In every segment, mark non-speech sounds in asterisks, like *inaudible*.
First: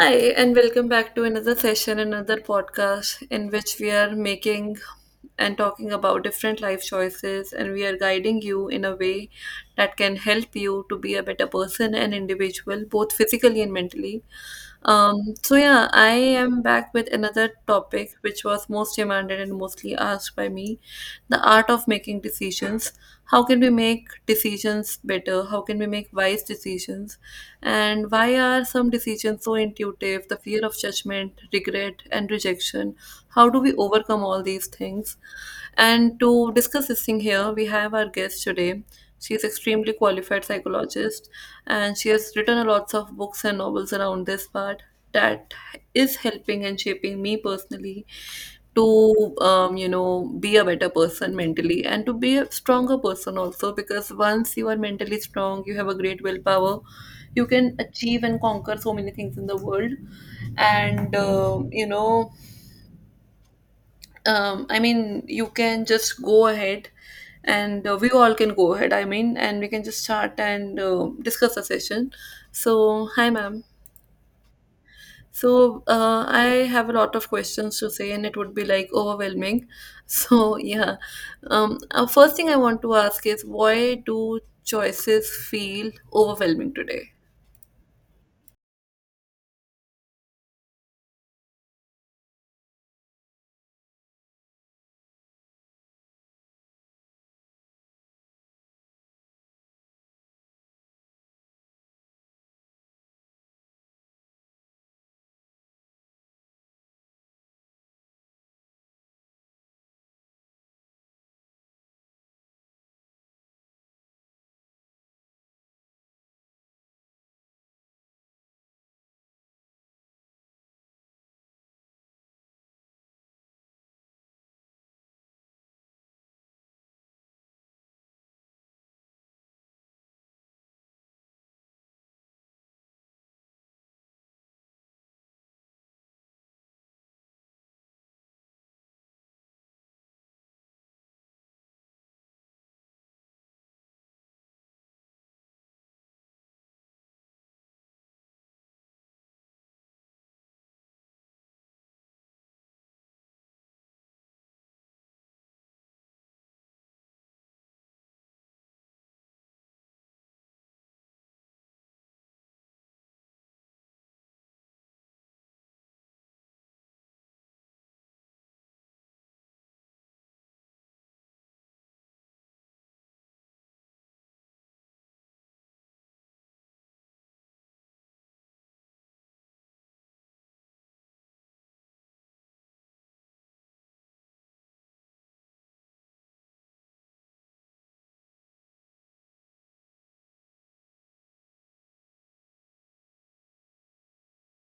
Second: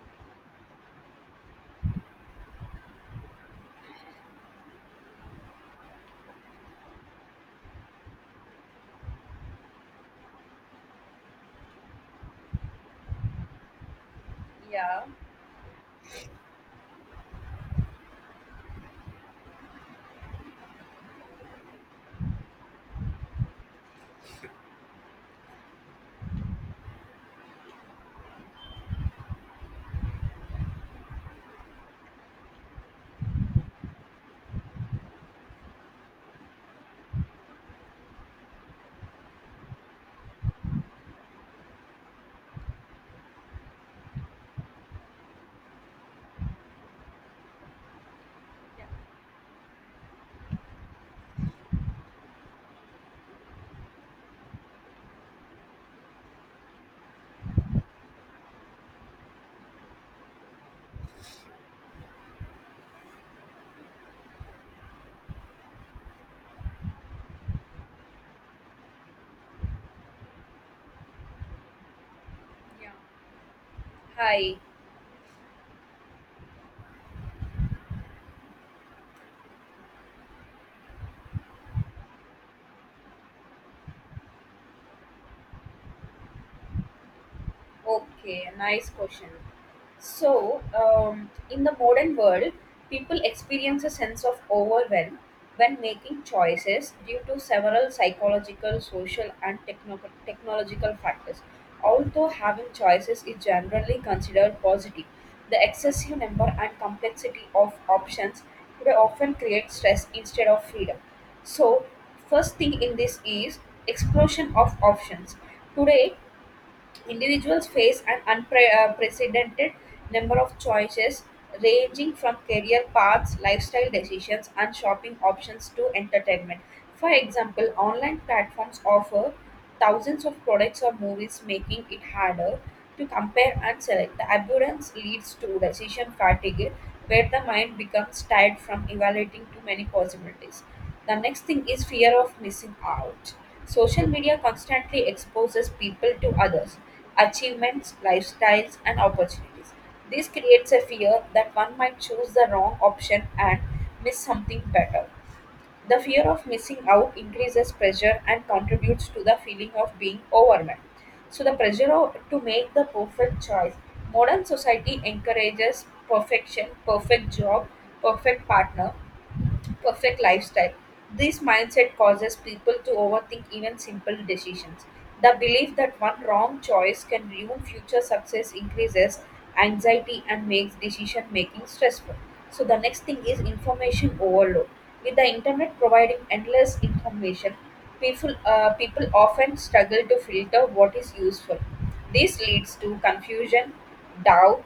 Hi, and welcome back to another session, another podcast in which we are making and talking about different life choices, and we are guiding you in a way that can help you to be a better person and individual, both physically and mentally. Yeah. So yeah, I am back with another topic which was most demanded and mostly asked by me, the art of making decisions. How can we make decisions better? How can we make wise decisions? And why are some decisions so intuitive? The fear of judgment, regret, and rejection. How do we overcome all these things? And to discuss this thing here, we have our guest today. She's extremely qualified psychologist, and she has written a lots of books and novels around this part that is helping and shaping me personally Yeah, to be a better person mentally, and to be a stronger person also, because once you are mentally strong you have a great willpower, you can achieve and conquer so many things in the world. And I mean, you can just go ahead, and we all can go ahead, I mean, and we can just start and discuss the session. yeah. So, hi, ma'am. Hi. So, I have a lot of questions to say, and it would be like overwhelming. *laughs* So, yeah. First thing I want to ask is why do choices feel overwhelming today? Okay, nice question. So, in the modern world, people experience a sense of overwhelm when making choices due to several psychological, social, and technological factors. Although having choices is generally considered positive, the excessive number and complexity of options today often create stress instead of freedom. So, first thing in this is explosion of options. Today, individuals face an unprecedented number of choices, ranging from career paths, lifestyle decisions, and shopping options to entertainment. For example, online platforms offer thousands of products or movies, making it harder to compare and select. The abundance leads to decision fatigue, where the mind becomes tired from evaluating too many possibilities. The next thing is fear of missing out. Social media constantly exposes people to others, achievements, lifestyles, and opportunities. This creates a fear that one might choose the wrong option and miss something better. The fear of missing out increases pressure and contributes to the feeling of being overwhelmed. So, the pressure to make the perfect choice. Modern society encourages perfection, perfect job, perfect partner, perfect lifestyle. This mindset causes people to overthink even simple decisions. The belief that one wrong choice can ruin future success increases anxiety and makes decision making stressful. So, the next thing is information overload. With the internet providing endless information, people often struggle to filter what is useful. This leads to confusion, doubt,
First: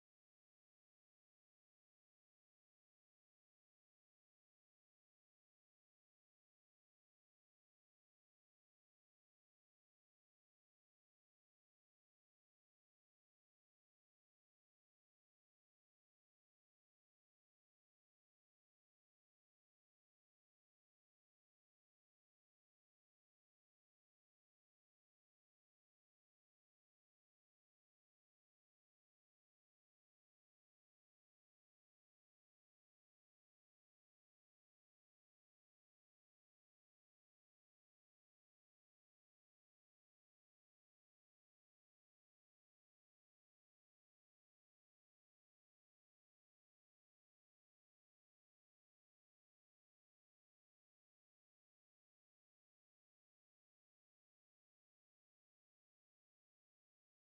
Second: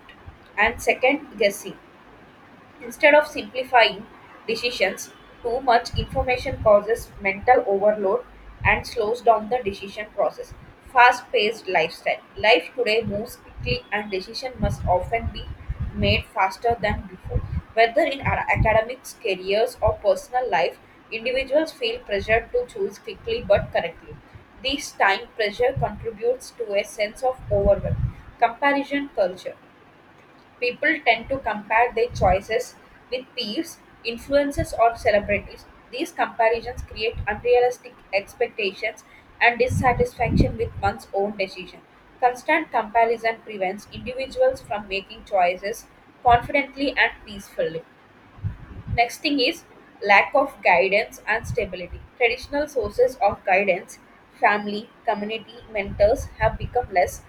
and second guessing. Instead of simplifying decisions, too much information causes mental overload and slows down the decision process. Fast paced lifestyle. Life today moves quickly and decision must often be made faster than before. Whether in our academics, careers, or personal life, individuals feel pressured to choose quickly but correctly. This time pressure contributes to a sense of overwhelm. Comparison culture. People tend to compare their choices with peers, influencers, or celebrities. These comparisons create unrealistic expectations and dissatisfaction with one's own decision. Constant comparison prevents individuals from making choices confidently and peacefully. Next thing is lack of guidance and stability. Traditional sources of guidance, family, community, mentors have become less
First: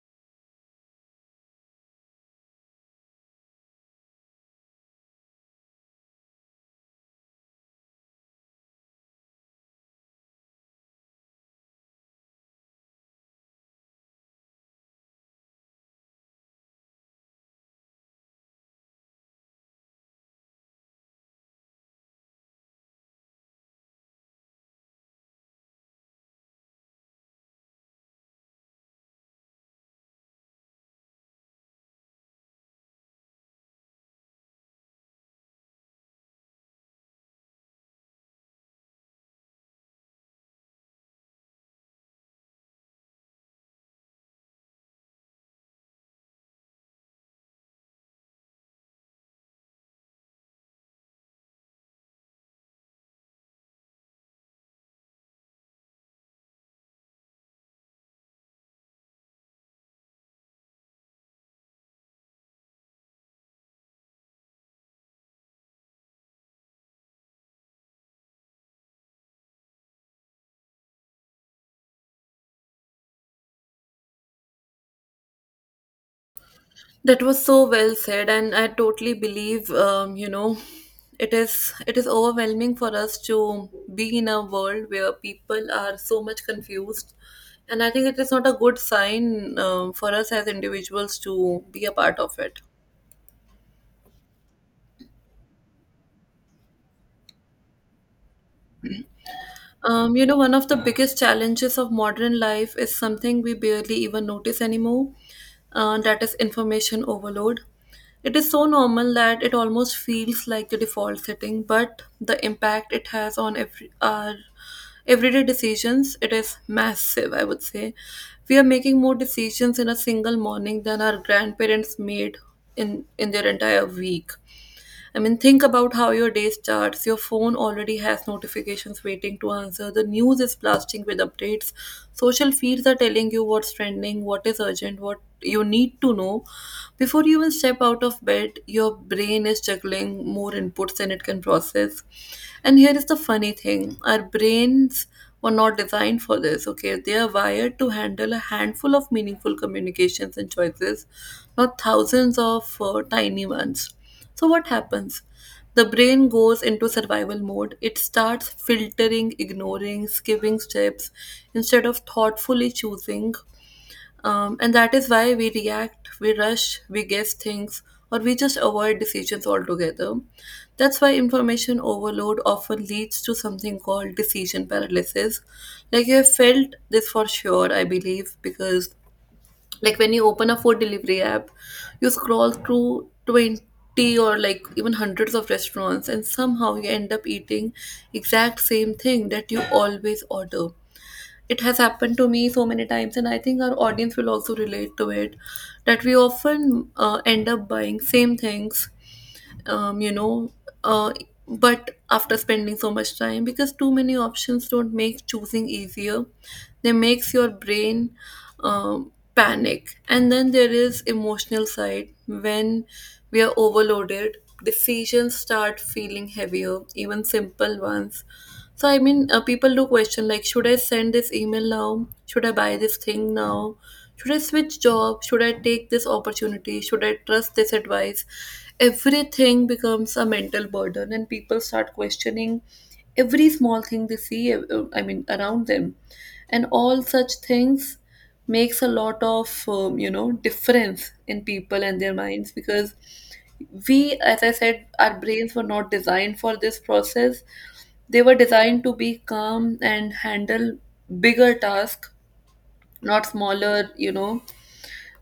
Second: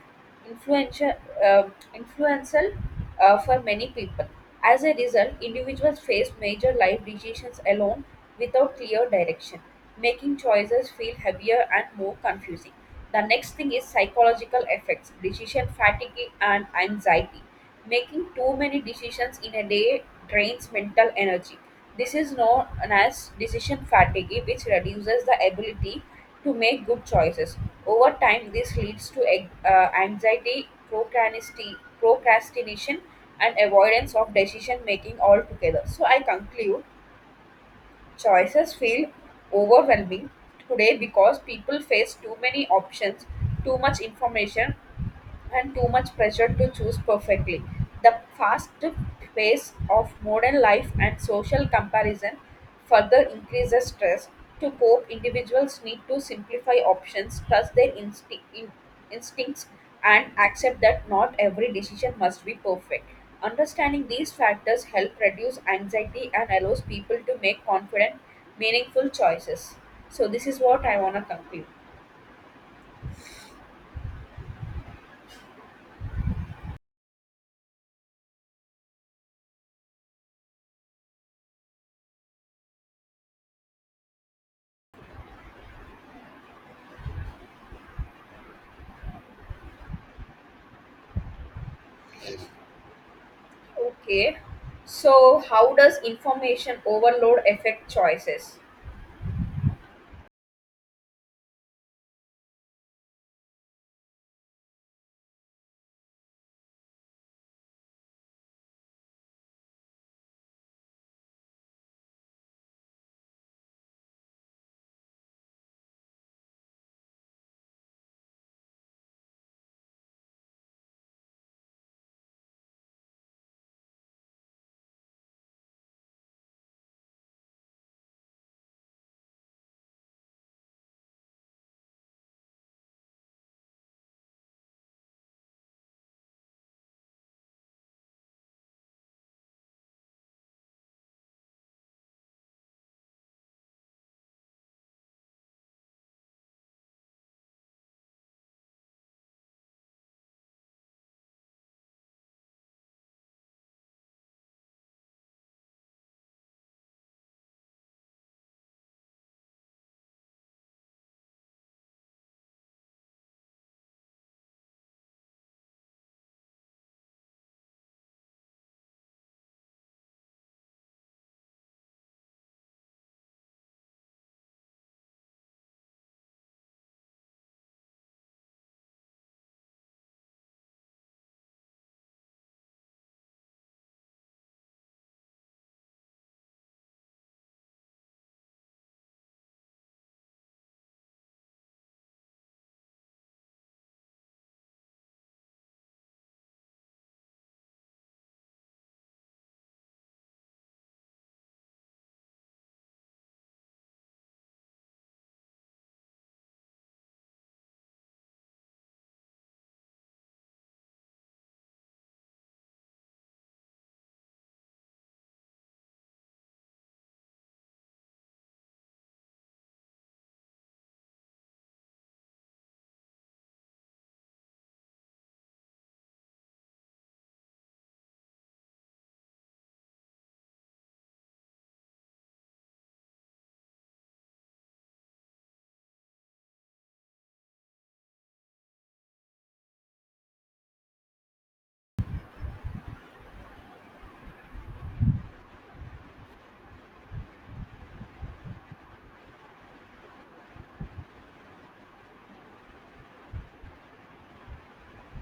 influential, uh, influential for many people. As a result, individuals face major life decisions alone without clear direction, making choices feel heavier and more confusing. The next thing is psychological effects, decision fatigue and anxiety. Making too many decisions in a day drains mental energy. This is known as decision fatigue, which reduces the ability to make good choices. Over time, this leads to anxiety, procrastination, and avoidance of decision making altogether. So, I conclude choices feel overwhelming today because people face too many options, too much information, and too much pressure to choose perfectly. The fast pace of modern life and social comparison further increases stress. To cope, individuals need to simplify options, trust their instincts, and accept that not every decision must be perfect. Understanding these factors help reduce anxiety and allows people to make confident, meaningful choices. So this is what I want to conclude. That was so well said, and I totally believe, it is overwhelming for us to be in a world where people are so much confused, and I think it is not a good sign for us as individuals to be a part of it. Okay. So, how does information overload affect choices? You know, one of the biggest challenges of modern life is something we barely even notice anymore, that is information overload. It is so normal that it almost feels like the default setting, but the impact it has on every, our everyday decisions, it is massive, I would say. We are making more decisions in a single morning than our grandparents made in their entire week. I mean, think about how your day starts. Your phone already has notifications waiting to answer. The news is blasting with updates. Social feeds are telling you what's trending, what is urgent, what you need to know. Before you even step out of bed, your brain is juggling more inputs than it can process. And here is the funny thing, our brains were not designed for this. Okay, they are wired to handle a handful of meaningful communications and choices, not thousands of tiny ones. So, what happens? The brain goes into survival mode. It starts filtering, ignoring, skipping steps instead of thoughtfully choosing, and that is why we react, we rush, we guess things, or we just avoid decisions altogether. That's why information overload often leads to something called decision paralysis. Like, you have felt this for sure, I believe, because, like, when you open a food delivery app, you scroll through 20 or like even hundreds of restaurants, and somehow you end up eating exact same thing that you always order. It has happened to me so many times, and I think our audience will also relate to it, that we often end up buying same things, um, you know uh, but after spending so much time, because too many options don't make choosing easier, they makes your brain panic. And then there is emotional side, when we are overloaded decisions start feeling heavier, even simple ones. So I mean, people do question like, should I send this email now? Should I buy this thing now? Should I switch job? Should I take this opportunity? Should I trust this advice? Everything becomes a mental burden, and people start questioning every small thing they see. I mean, around them, and all such things makes a lot of difference in people and their minds, because we, as I said, our brains were not designed for this process. They were designed to be calm and handle bigger tasks, not smaller,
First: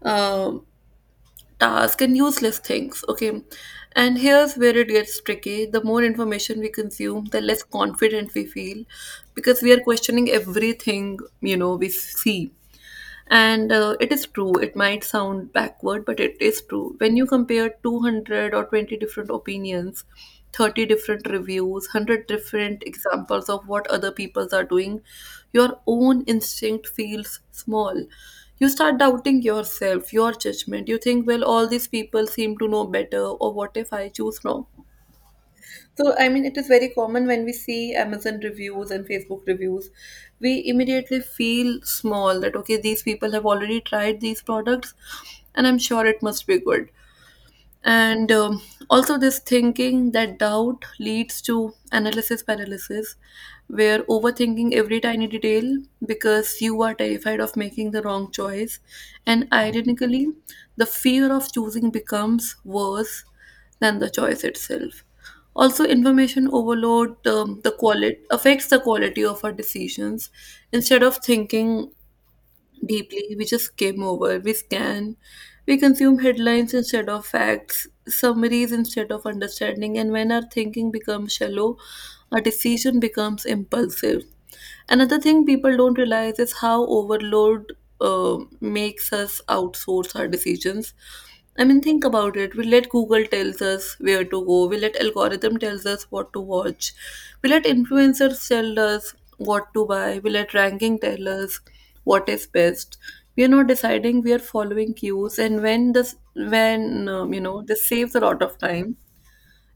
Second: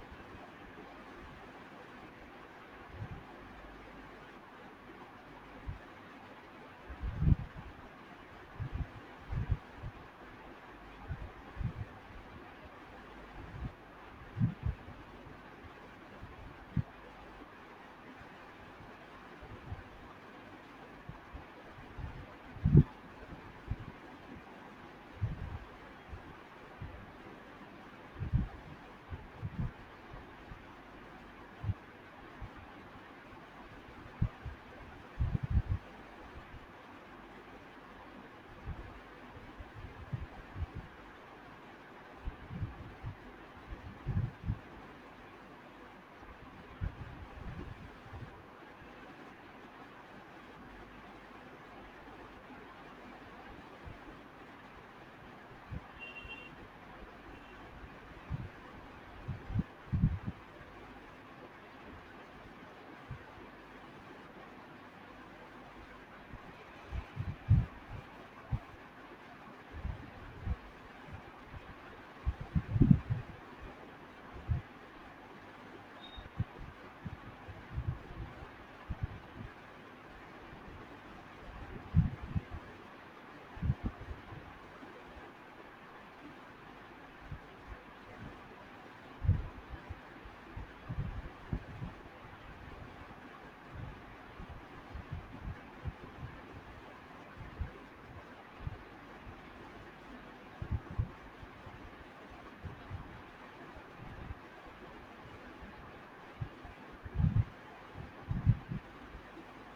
uh, tasks and useless things. Okay, and here's where it gets tricky, the more information we consume the less confident we feel, because we are questioning everything you know we see. And it is true, it might sound backward, but it is true. When you compare 200 or 20 different opinions, 30 different reviews, 100 different examples of what other people are doing, your own instinct feels small. You start doubting yourself, your judgment. You think, well, all these people seem to know better, or what if I choose wrong? So, I mean, it is very common when we see Amazon reviews and Facebook reviews, we immediately feel small that, okay, these people have already tried these products and I'm sure it must be good. And also this thinking, that doubt leads to analysis paralysis, where overthinking every tiny detail because you are terrified of making the wrong choice. And ironically, the fear of choosing becomes worse than the choice itself. Also, information overload, the quality affects the quality of our decisions. Instead of thinking deeply, we just skim over, we scan, we consume headlines instead of facts, summaries instead of understanding, and when our thinking becomes shallow, our decision becomes impulsive. Another thing people don't realize is how overload makes us outsource our decisions. I mean, think about it. We let Google tells us where to go. We let algorithm tells us what to watch. We let influencers tell us what to buy. We let ranking tell us what is best. We are not deciding. We are following cues, and when this, this saves a lot of time,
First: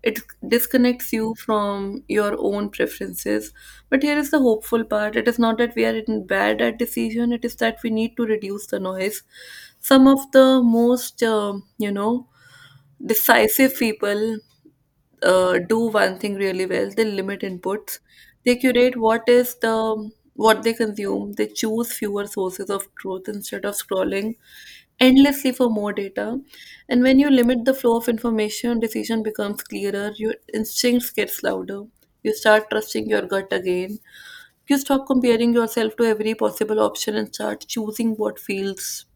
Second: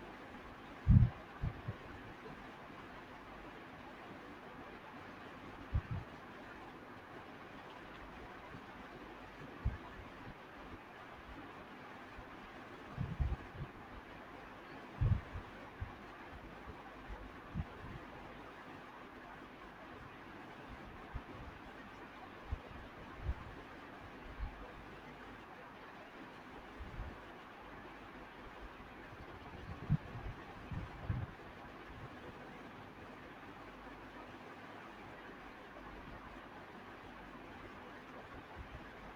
it disconnects you from your own preferences. But here is the hopeful part, it is not that we are in bad at decision, it is that we need to reduce the noise. Some of the most, decisive people do one thing really well, they limit inputs, they curate what they consume. They choose fewer sources of truth instead of scrolling endlessly for more data. And when you limit the flow of information, decision becomes clearer, your instincts gets louder. You start trusting your gut again. You stop comparing yourself to every possible option and start choosing what feels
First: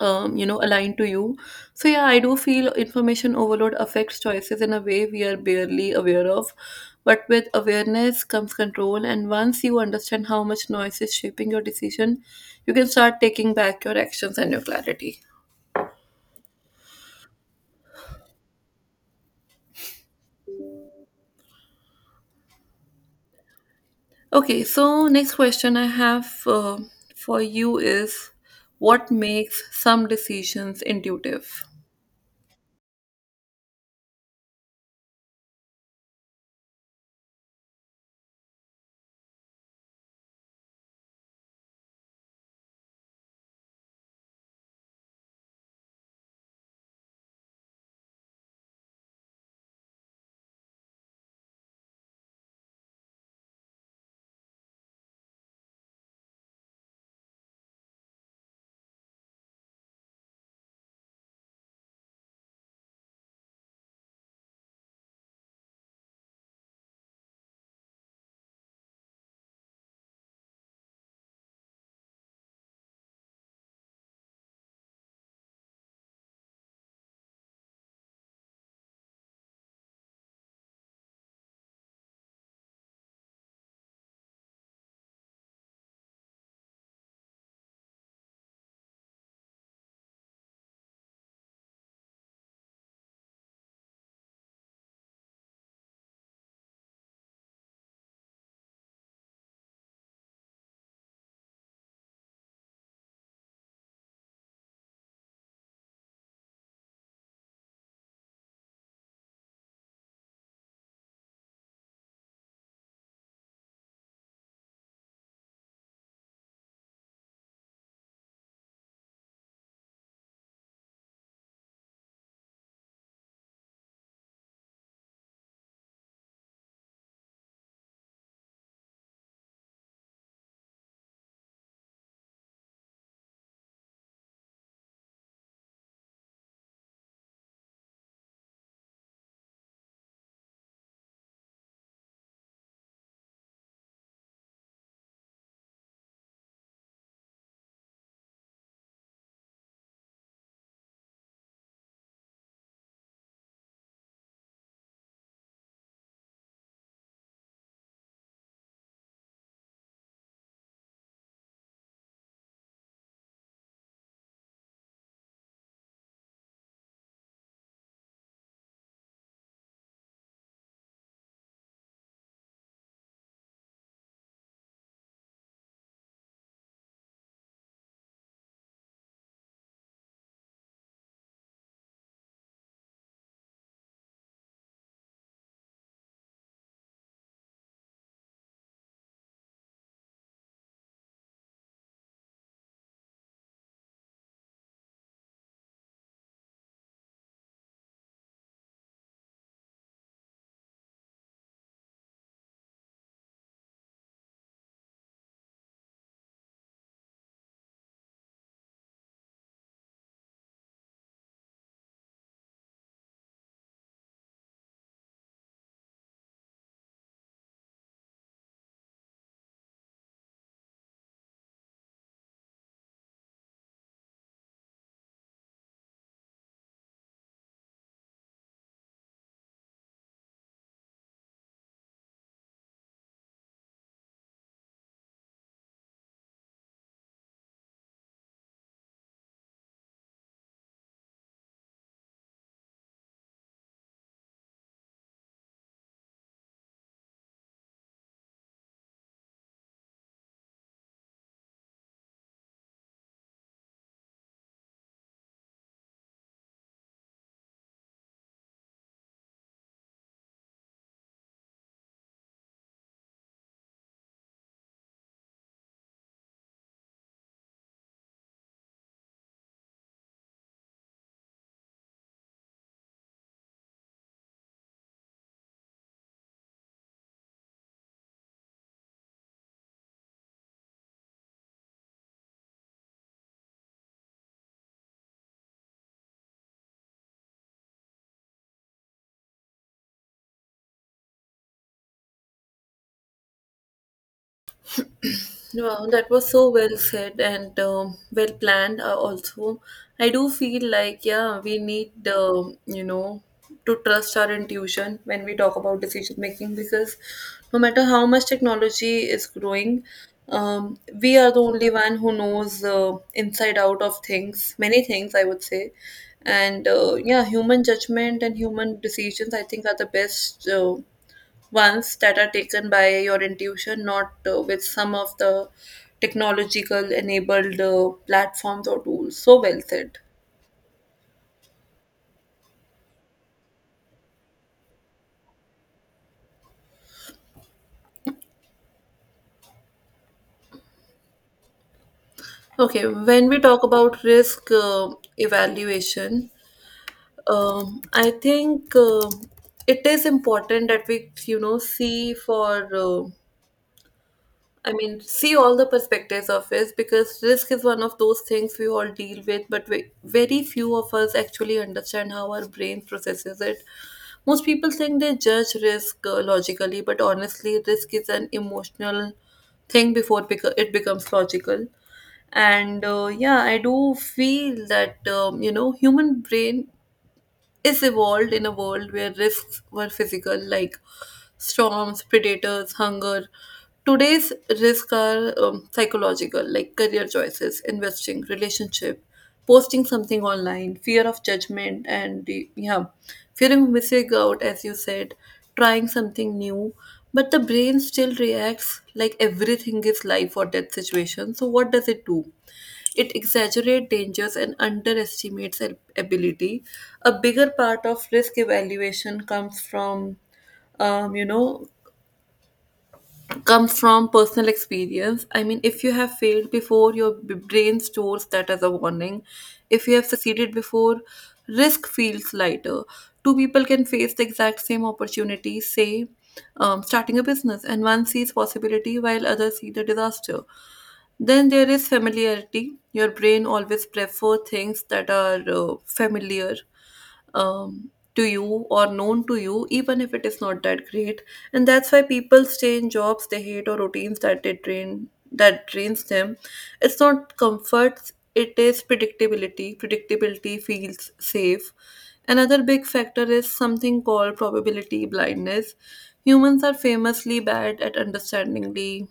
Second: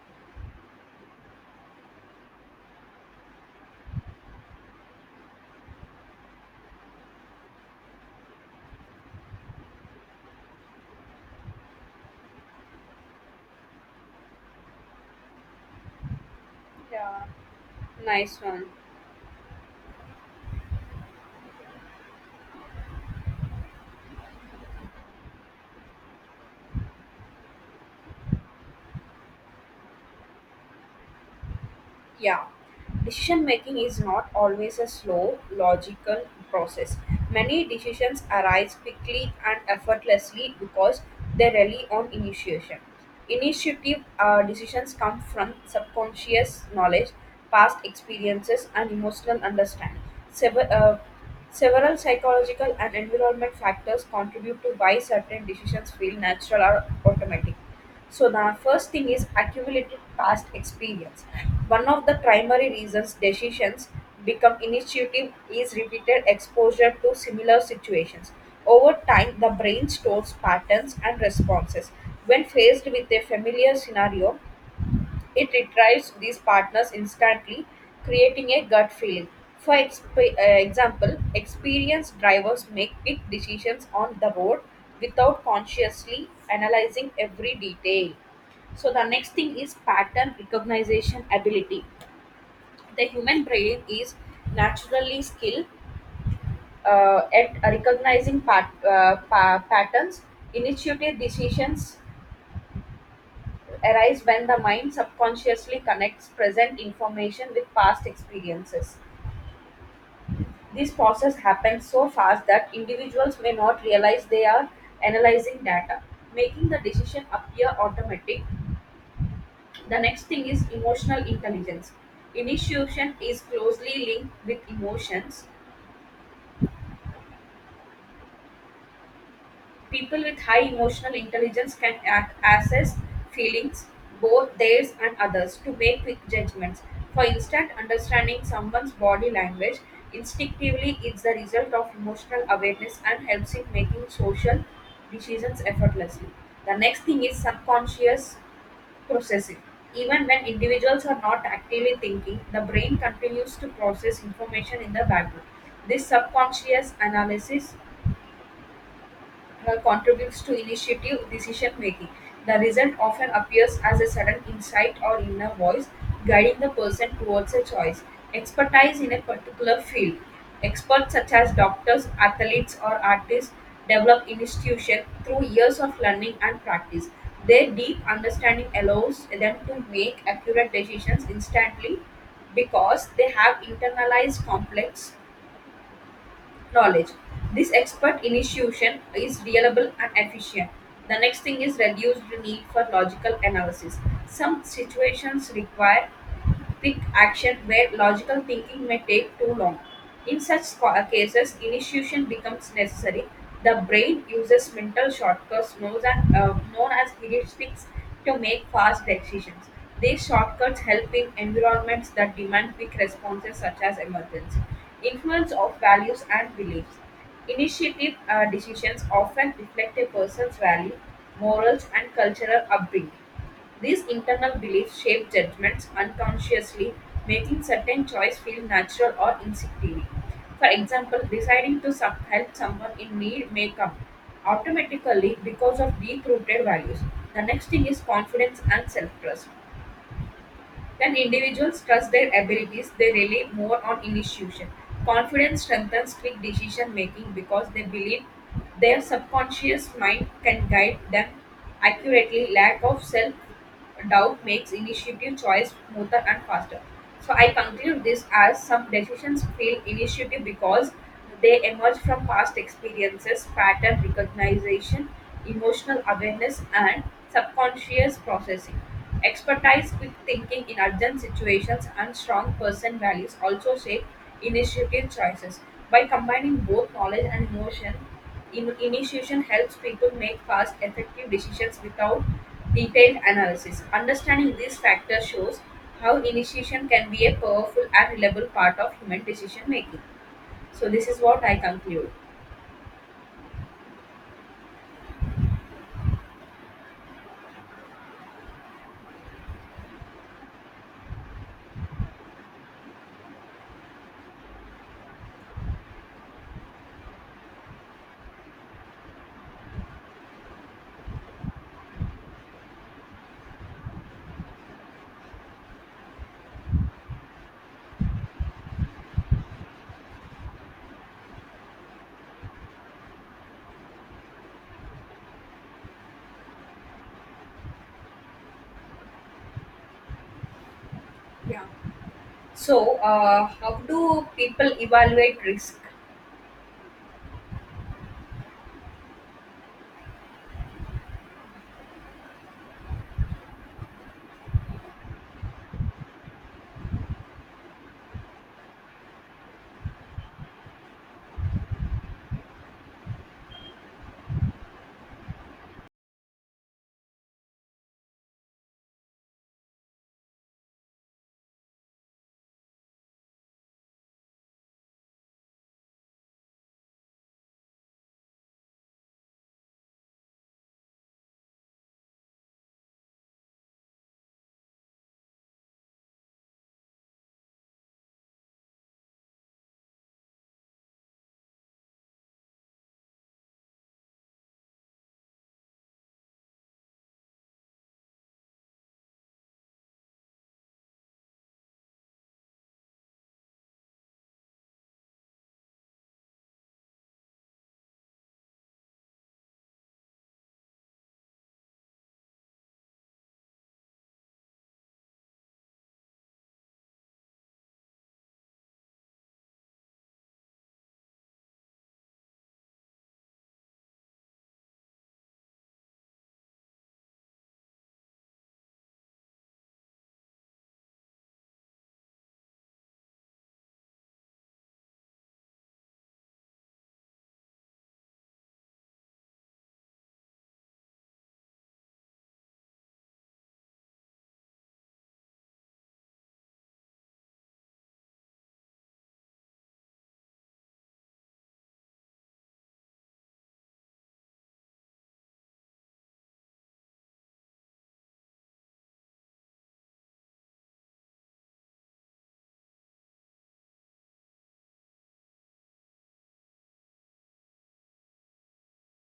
aligned to you. So yeah, I do feel information overload affects choices in a way we are barely aware of, but with awareness comes control, and once you understand how much noise is shaping your decision, you can start taking back your actions and your clarity. Yeah. Nice one. Okay, so next question I have for you is, what makes some decisions intuitive? Yeah, decision making is not always a slow, logical process. Many decisions arise quickly and effortlessly because they rely on initiation. Initiative decisions come from subconscious knowledge, past experiences, and emotional understanding. Sever- uh, Several psychological and environment factors contribute to why certain decisions feel natural or automatic. So the first thing is accumulated past experience. One of the primary reasons decisions become initiative is repeated exposure to similar situations. Over time, the brain stores patterns and responses. When faced with a familiar scenario, it retrieves these partners instantly, creating a gut feeling. For example, experienced drivers make quick decisions on the road without consciously analyzing every detail. So the next thing is pattern recognition ability. The human brain is naturally skilled at recognizing patterns, initiative decisions, arise when the mind subconsciously connects present information with past experiences. This process happens so fast that individuals may not realize they are analyzing data, making the decision appear automatic. The next thing is emotional intelligence. Initiation is closely linked with emotions. People with high emotional intelligence can assess feelings, both theirs and others, to make quick judgments. For instance, understanding someone's body language instinctively is the result of emotional awareness and helps in making social decisions effortlessly. The next thing is subconscious processing. Even when individuals are not actively thinking, the brain continues to process information in the background. This subconscious analysis contributes to initiative decision making. The result often appears as a sudden insight or inner voice guiding the person towards a choice. Expertise in a particular field. Experts such as doctors, athletes, or artists develop institution through years of learning and practice. Their deep understanding allows them to make accurate decisions instantly because they have internalized complex knowledge. This expert initiation is reliable and efficient. The next thing is reduced need for logical analysis. Some situations require quick action where logical thinking may take too long. In such cases, initiation becomes necessary. The brain uses mental shortcuts known as heuristics to make fast decisions. These shortcuts help in environments that demand quick responses, such as emergency. Influence of values and beliefs. Initiative decisions often reflect a person's value, morals, and cultural upbringing. These internal beliefs shape judgments unconsciously, making certain choice feel natural or instinctive. For example, deciding to help someone in need may come automatically because of deep-rooted values. The next thing is confidence and self-trust. When individuals trust their abilities, they rely more on intuition. Confidence strengthens quick decision making because they believe their subconscious mind can guide them accurately. Lack of self doubt makes initiative choice smoother and faster. So I conclude this as some decisions feel initiative because they emerge from past experiences, pattern recognition, emotional awareness, and subconscious processing. Expertise, quick thinking in urgent situations, and strong person values also shape initiative choices. By combining both knowledge and emotion, initiation helps people make fast, effective decisions without detailed analysis. Understanding these factors shows how initiation can be a powerful and reliable part of human decision making. So, this is what I conclude. Wow, that was so well said and well planned. Also, I do feel like yeah, we need to trust our intuition when we talk about decision making, because no matter how much technology is growing, we are the only one who knows inside out of things, many things I would say, and yeah, human judgment and human decisions I think are the best. Ones that are taken by your intuition, not with some of the technological enabled platforms or tools. So well said. Yeah. So, how do people evaluate risk? Okay, when we talk about risk evaluation, I think it is important that we, you know, I mean, see all the perspectives of risk, because risk is one of those things we all deal with, but we, very few of us actually understand how our brain processes it. Most people think they judge risk logically, but honestly, risk is an emotional thing before it becomes logical. And yeah, I do feel that human brain is evolved in a world where risks were physical, like storms, predators, hunger. Today's risks are psychological, like career choices, investing, relationship, posting something online, fear of judgment, and yeah, fear of missing out, as you said, trying something new. But the brain still reacts like everything is life or death situation. So, what does it do? It exaggerates dangers and underestimates ability. A bigger part of risk evaluation comes from, um, you know, comes from personal experience. I mean, if you have failed before, your brain stores that as a warning. If you have succeeded before, risk feels lighter. Two people can face the exact same opportunity, say, starting a business, and one sees possibility while others see the disaster. Then there is familiarity. Your brain always prefer things that are familiar um, to you or known to you, even if it is not that great. And that's why people stay in jobs they hate, or routines that they drain that drains them. It's not comfort; it is predictability. Predictability feels safe. Another big factor is something called probability blindness. Humans are famously bad at understanding the.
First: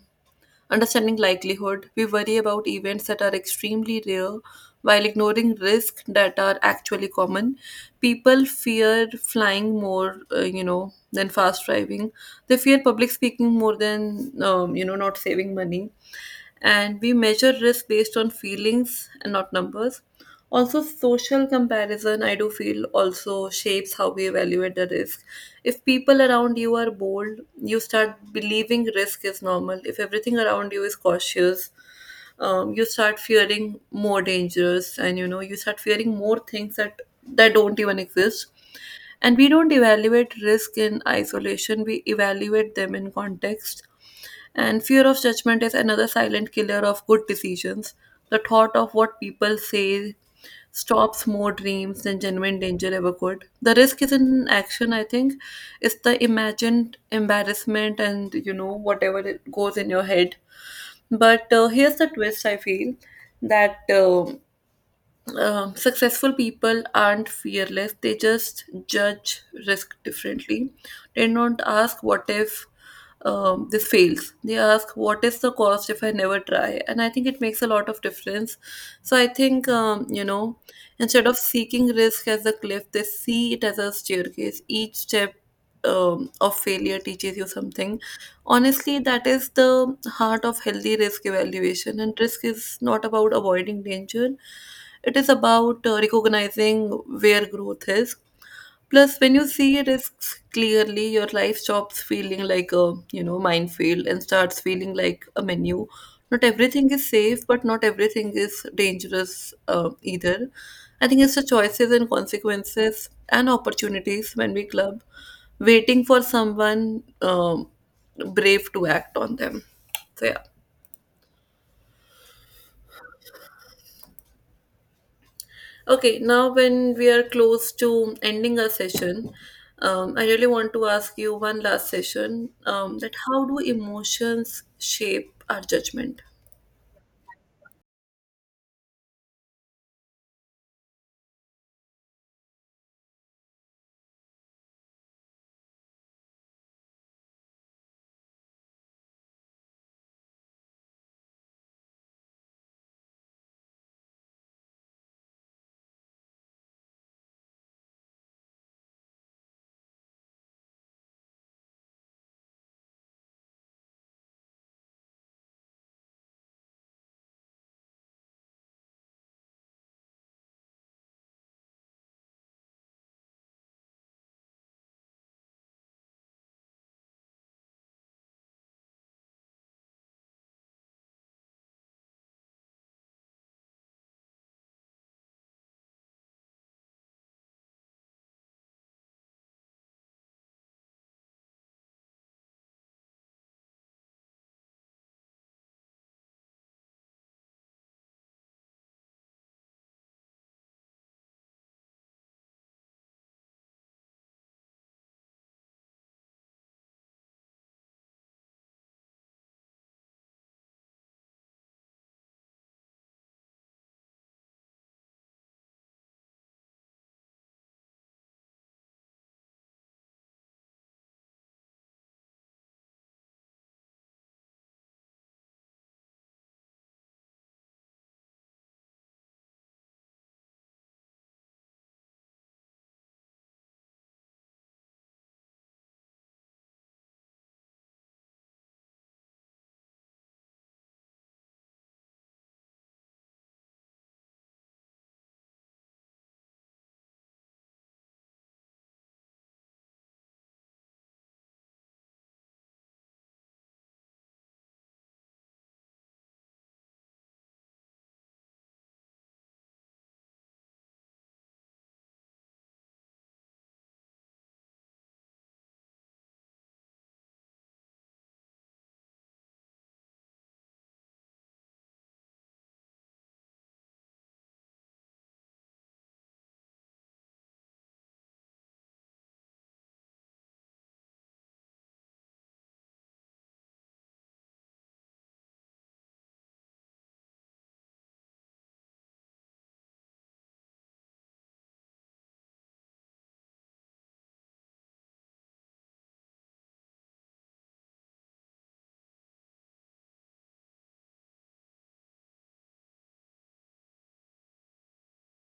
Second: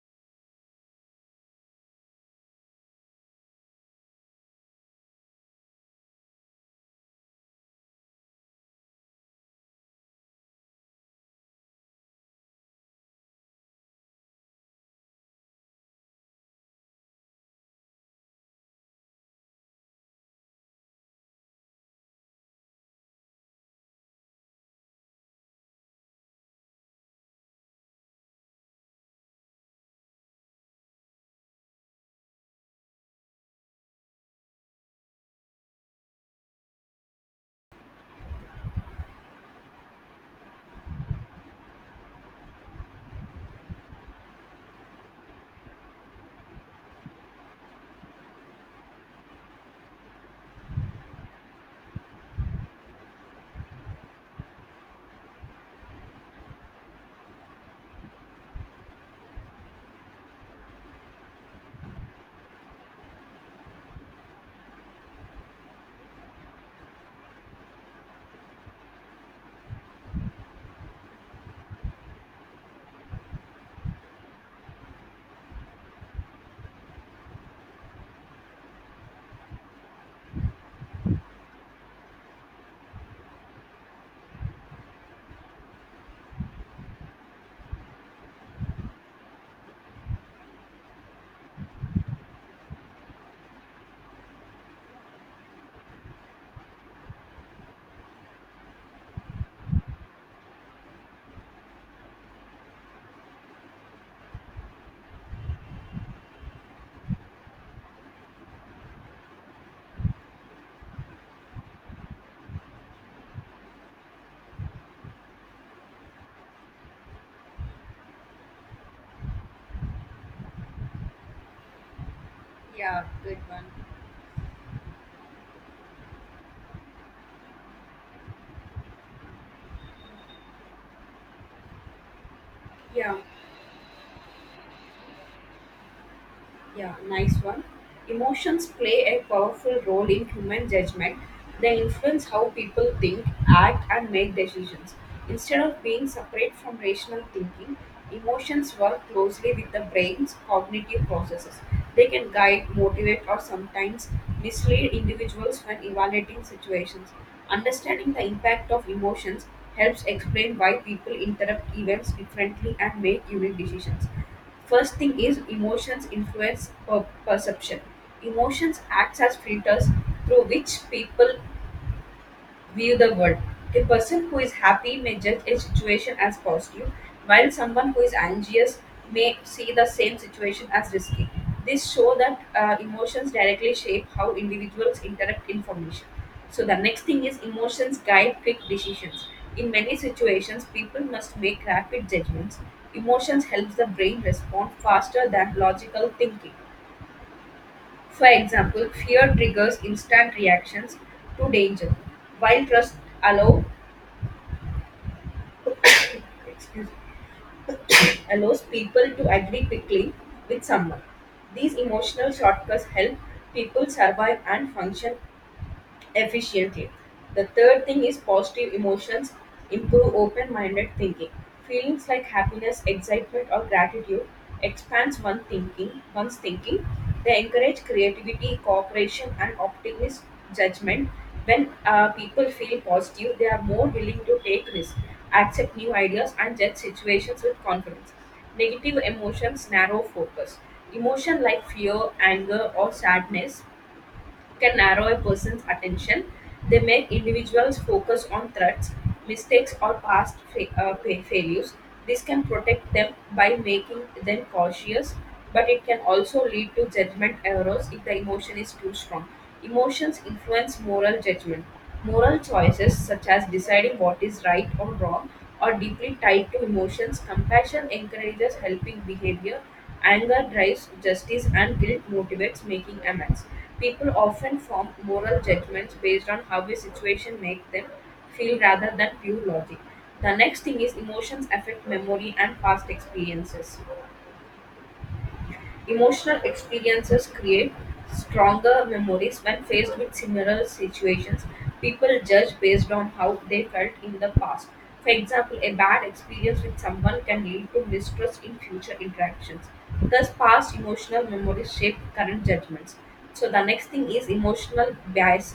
Understanding likelihood, we worry about events that are extremely rare while ignoring risks that are actually common. People fear flying more, than fast driving. They fear public speaking more than not saving money, and we measure risk based on feelings and not numbers. Also, social comparison, I do feel, also shapes how we evaluate the risk. If people around you are bold, you start believing risk is normal. If everything around you is cautious, you start fearing more dangers, and you start fearing more things that don't even exist. And we don't evaluate risk in isolation, we evaluate them in context. And fear of judgment is another silent killer of good decisions. The thought of what people say stops more dreams than genuine danger ever could. The risk isn't in action, I think. It's the imagined embarrassment and, you know, whatever it goes in your head. But here's the twist I feel that successful people aren't fearless. They just judge risk differently. They don't ask what if this fails. They ask what is the cost if I never try. And I think it makes a lot of difference. So I think, you know, instead of seeking risk as a cliff, they see it as a staircase. Each step of failure teaches you something. Honestly, that is the heart of healthy risk evaluation. And risk is not about avoiding danger, it is about recognizing where growth is. Plus, when you see risks clearly, your life stops feeling like a, you know, minefield and starts feeling like a menu. Not everything is safe, but not everything is dangerous, either. I think it's the choices and consequences and opportunities when we club, waiting for someone brave to act on them. So yeah. Yeah, good one. Okay, now when we are close to ending our session, I really want to ask you one last session, that Yeah. how do emotions shape our judgment? Yeah, nice one. Emotions play a powerful role in human judgment. They influence how people think, act, and make decisions. Instead of being separate from rational thinking, emotions work closely with the brain's cognitive processes. They can guide, motivate, or sometimes mislead individuals when evaluating situations. Understanding the impact of emotions helps explain why people interpret events differently and make unique decisions. First thing is emotions influence perception. Emotions acts as filters through which people view the world. A person who is happy may judge a situation as positive, while someone who is anxious may see the same situation as risky. This show that emotions directly shape how individuals interact information. So the next thing is emotions guide quick decisions. In many situations, people must make rapid judgments. Emotions helps the brain respond faster than logical thinking. For example, fear triggers instant reactions to danger, while trust allows. Excuse me, allows people to agree quickly with someone. These emotional shortcuts help people survive and function efficiently. The third thing is positive emotions improve open minded thinking. Feelings like happiness, excitement, or gratitude expands one thinking, one's thinking. They encourage creativity, cooperation, and optimist judgment. When people feel positive, they are more willing to take risks, accept new ideas, and judge situations with confidence. Negative emotions narrow focus. Emotion like fear, anger, or sadness can narrow a person's attention. They make individuals focus on threats, mistakes, or past failures. This can protect them by making them cautious, but it can also lead to judgment errors if the emotion is too strong. Emotions influence moral judgment. Moral choices, such as deciding what is right or wrong, are deeply tied to emotions. Compassion encourages helping behavior. Anger drives justice, and guilt motivates making amends. People often form moral judgments based on how a situation makes them feel rather than pure logic. The next thing is emotions affect memory and past experiences. Emotional experiences create stronger memories when faced with similar situations. People judge based on how they felt in the past. For example, a bad experience with someone can lead to mistrust in future interactions. Thus, past emotional memories shape current judgments. So, the next thing is emotional bias,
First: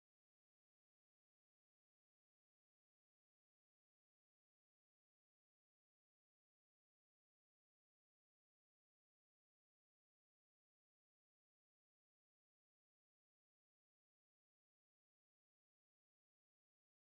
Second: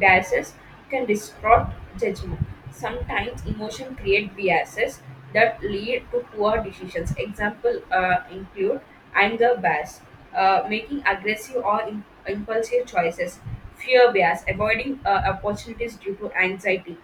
biases can distort judgment. Sometimes emotion create biases that lead to poor decisions. Example include anger bias, making aggressive or impulsive choices, fear bias, avoiding opportunities due to anxiety,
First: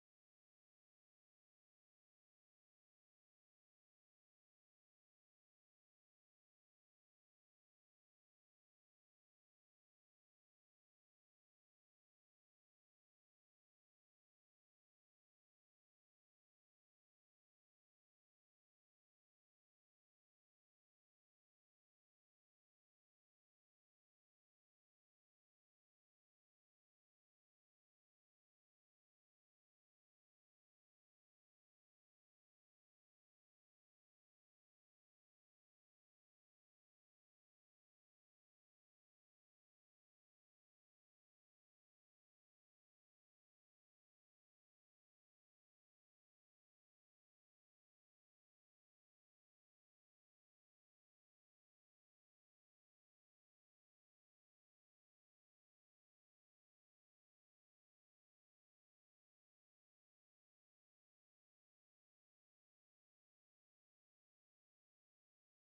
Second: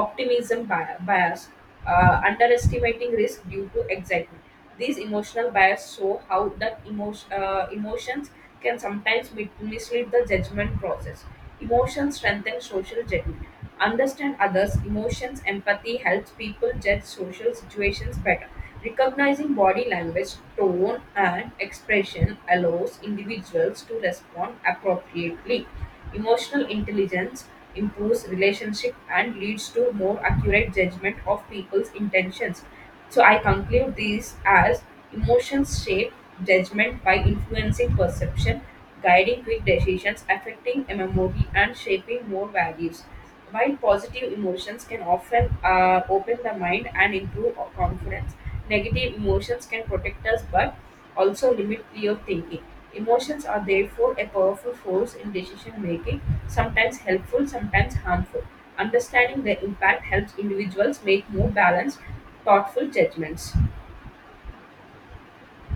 optimism bias, underestimating risk due to excitement. These emotional bias show how that emotions can sometimes mislead the judgment process. Emotions strengthen social judgment. Understand others' emotions, empathy helps people judge social situations better. Recognizing body language, tone, and expression allows individuals to respond appropriately. Emotional intelligence improves relationship and leads to more accurate judgment of people's intentions. So I conclude these as emotions shape judgment by influencing perception, guiding quick decisions, affecting memory, and shaping more values. While positive emotions can often open the mind and improve our confidence, negative emotions can protect us but also limit clear thinking. Emotions are therefore a powerful force in decision making, sometimes helpful, sometimes harmful. Understanding their impact helps individuals make more balanced thoughtful judgments.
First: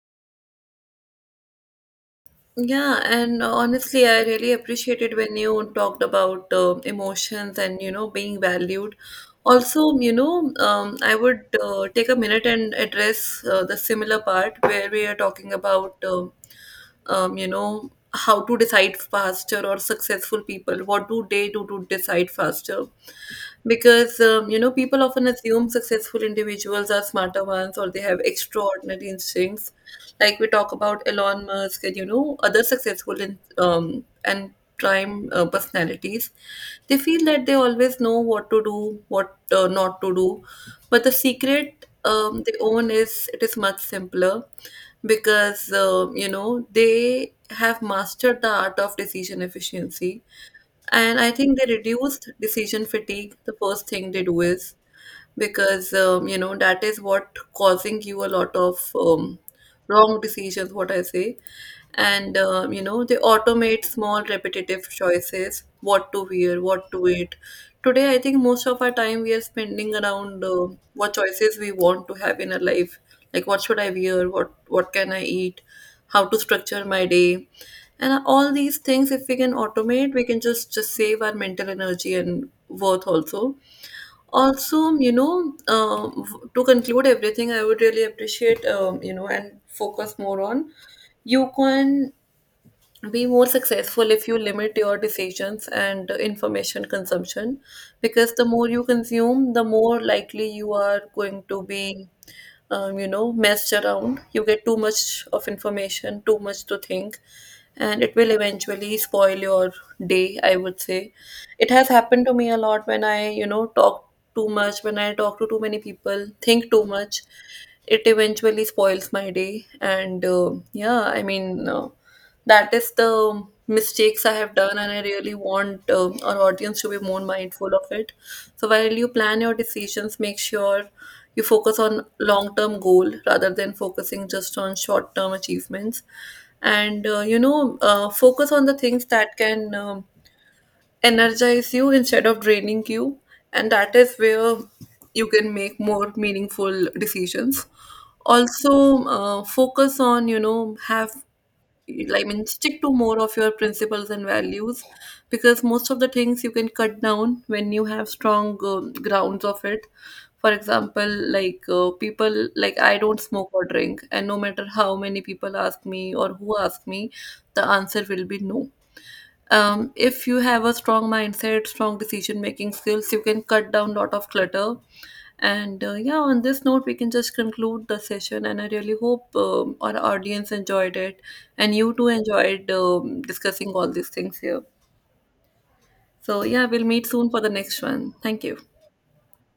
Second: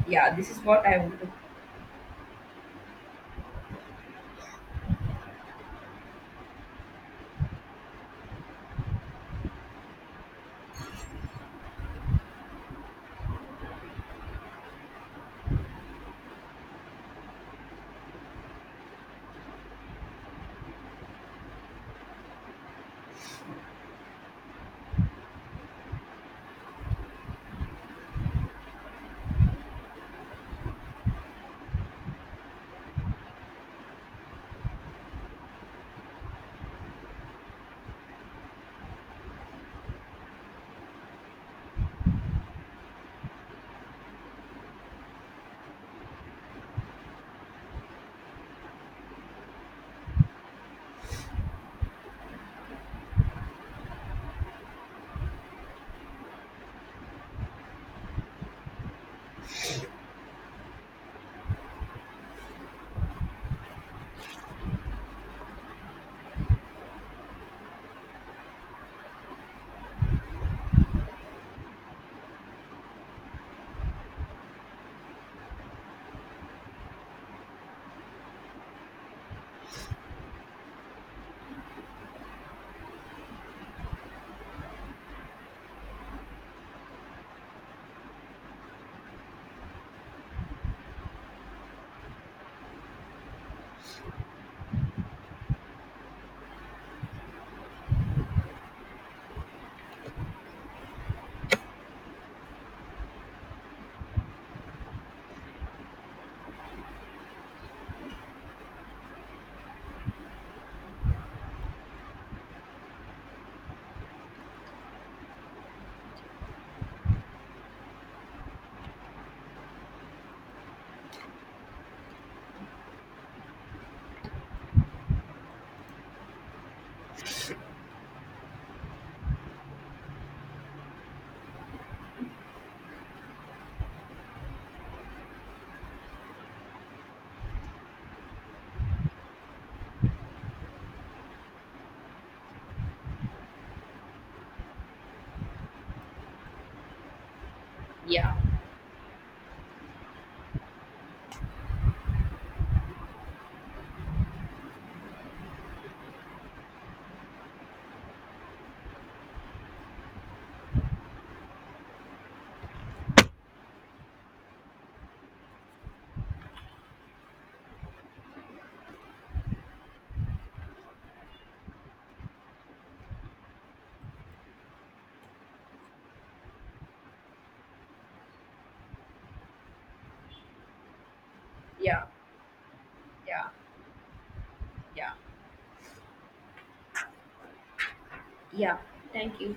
Yeah, this is what I want to. Yeah, and honestly, I really appreciated when you talked about emotions and, you know, being valued. Also, you know, I would take a minute and address the similar part where we are talking about, you know, how to decide faster, or successful people. What do they do to decide faster? Because, you know, people often assume successful individuals are smarter ones or they have extraordinary instincts, like we talk about Elon Musk and, you know, other successful in, and prime personalities, they feel that they always know what to do, what not to do. But the secret they own is it is much simpler, because, you know, they have mastered the art of decision efficiency, and I think they reduced decision fatigue. The first thing they do is, because, you know, that is what causing you a lot of, wrong decisions what I say. And, you know, they automate small repetitive choices, what to wear, what to eat. Today I think most of our time we are spending around what choices we want to have in our life, like what should I wear, what can I eat, how to structure my day. And all these things, if we can automate, we can just save our mental energy and worth also. Also, you know, to conclude everything, I would really appreciate, you know, and focus more on, you can be more successful if you limit your decisions and information consumption, because the more you consume, the more likely you are going to be, you know, messed around. You get too much of information, too much to think, and it will eventually spoil your day, I would say. It has happened to me a lot when I, you know, talk too much, when I talk to too many people, think too much, it eventually spoils my day. And yeah, I mean, that is the mistakes I have done, and I really want our audience to be more mindful of it. So while you plan your decisions, make sure you focus on long-term goal rather than focusing just on short-term achievements, and, focus on the things that can, energize you instead of draining you, and that is where you can make more meaningful decisions. Yeah, Also, focus on, you know, have, like, I mean, stick to more of your principles and values, because most of the things you can cut down when you have strong grounds of it. For example, like, people, like, I don't smoke or drink, and no matter how many people ask me or who ask me, the answer will be no. If you have a strong mindset, strong decision making skills, you can cut down lot of clutter. And yeah, on this note we can just conclude the session, and I really hope, our audience enjoyed it and you yeah, too enjoyed yeah, discussing all these things here. yeah, So yeah, we'll meet soon for the next one. Thank you. yeah. Thank you.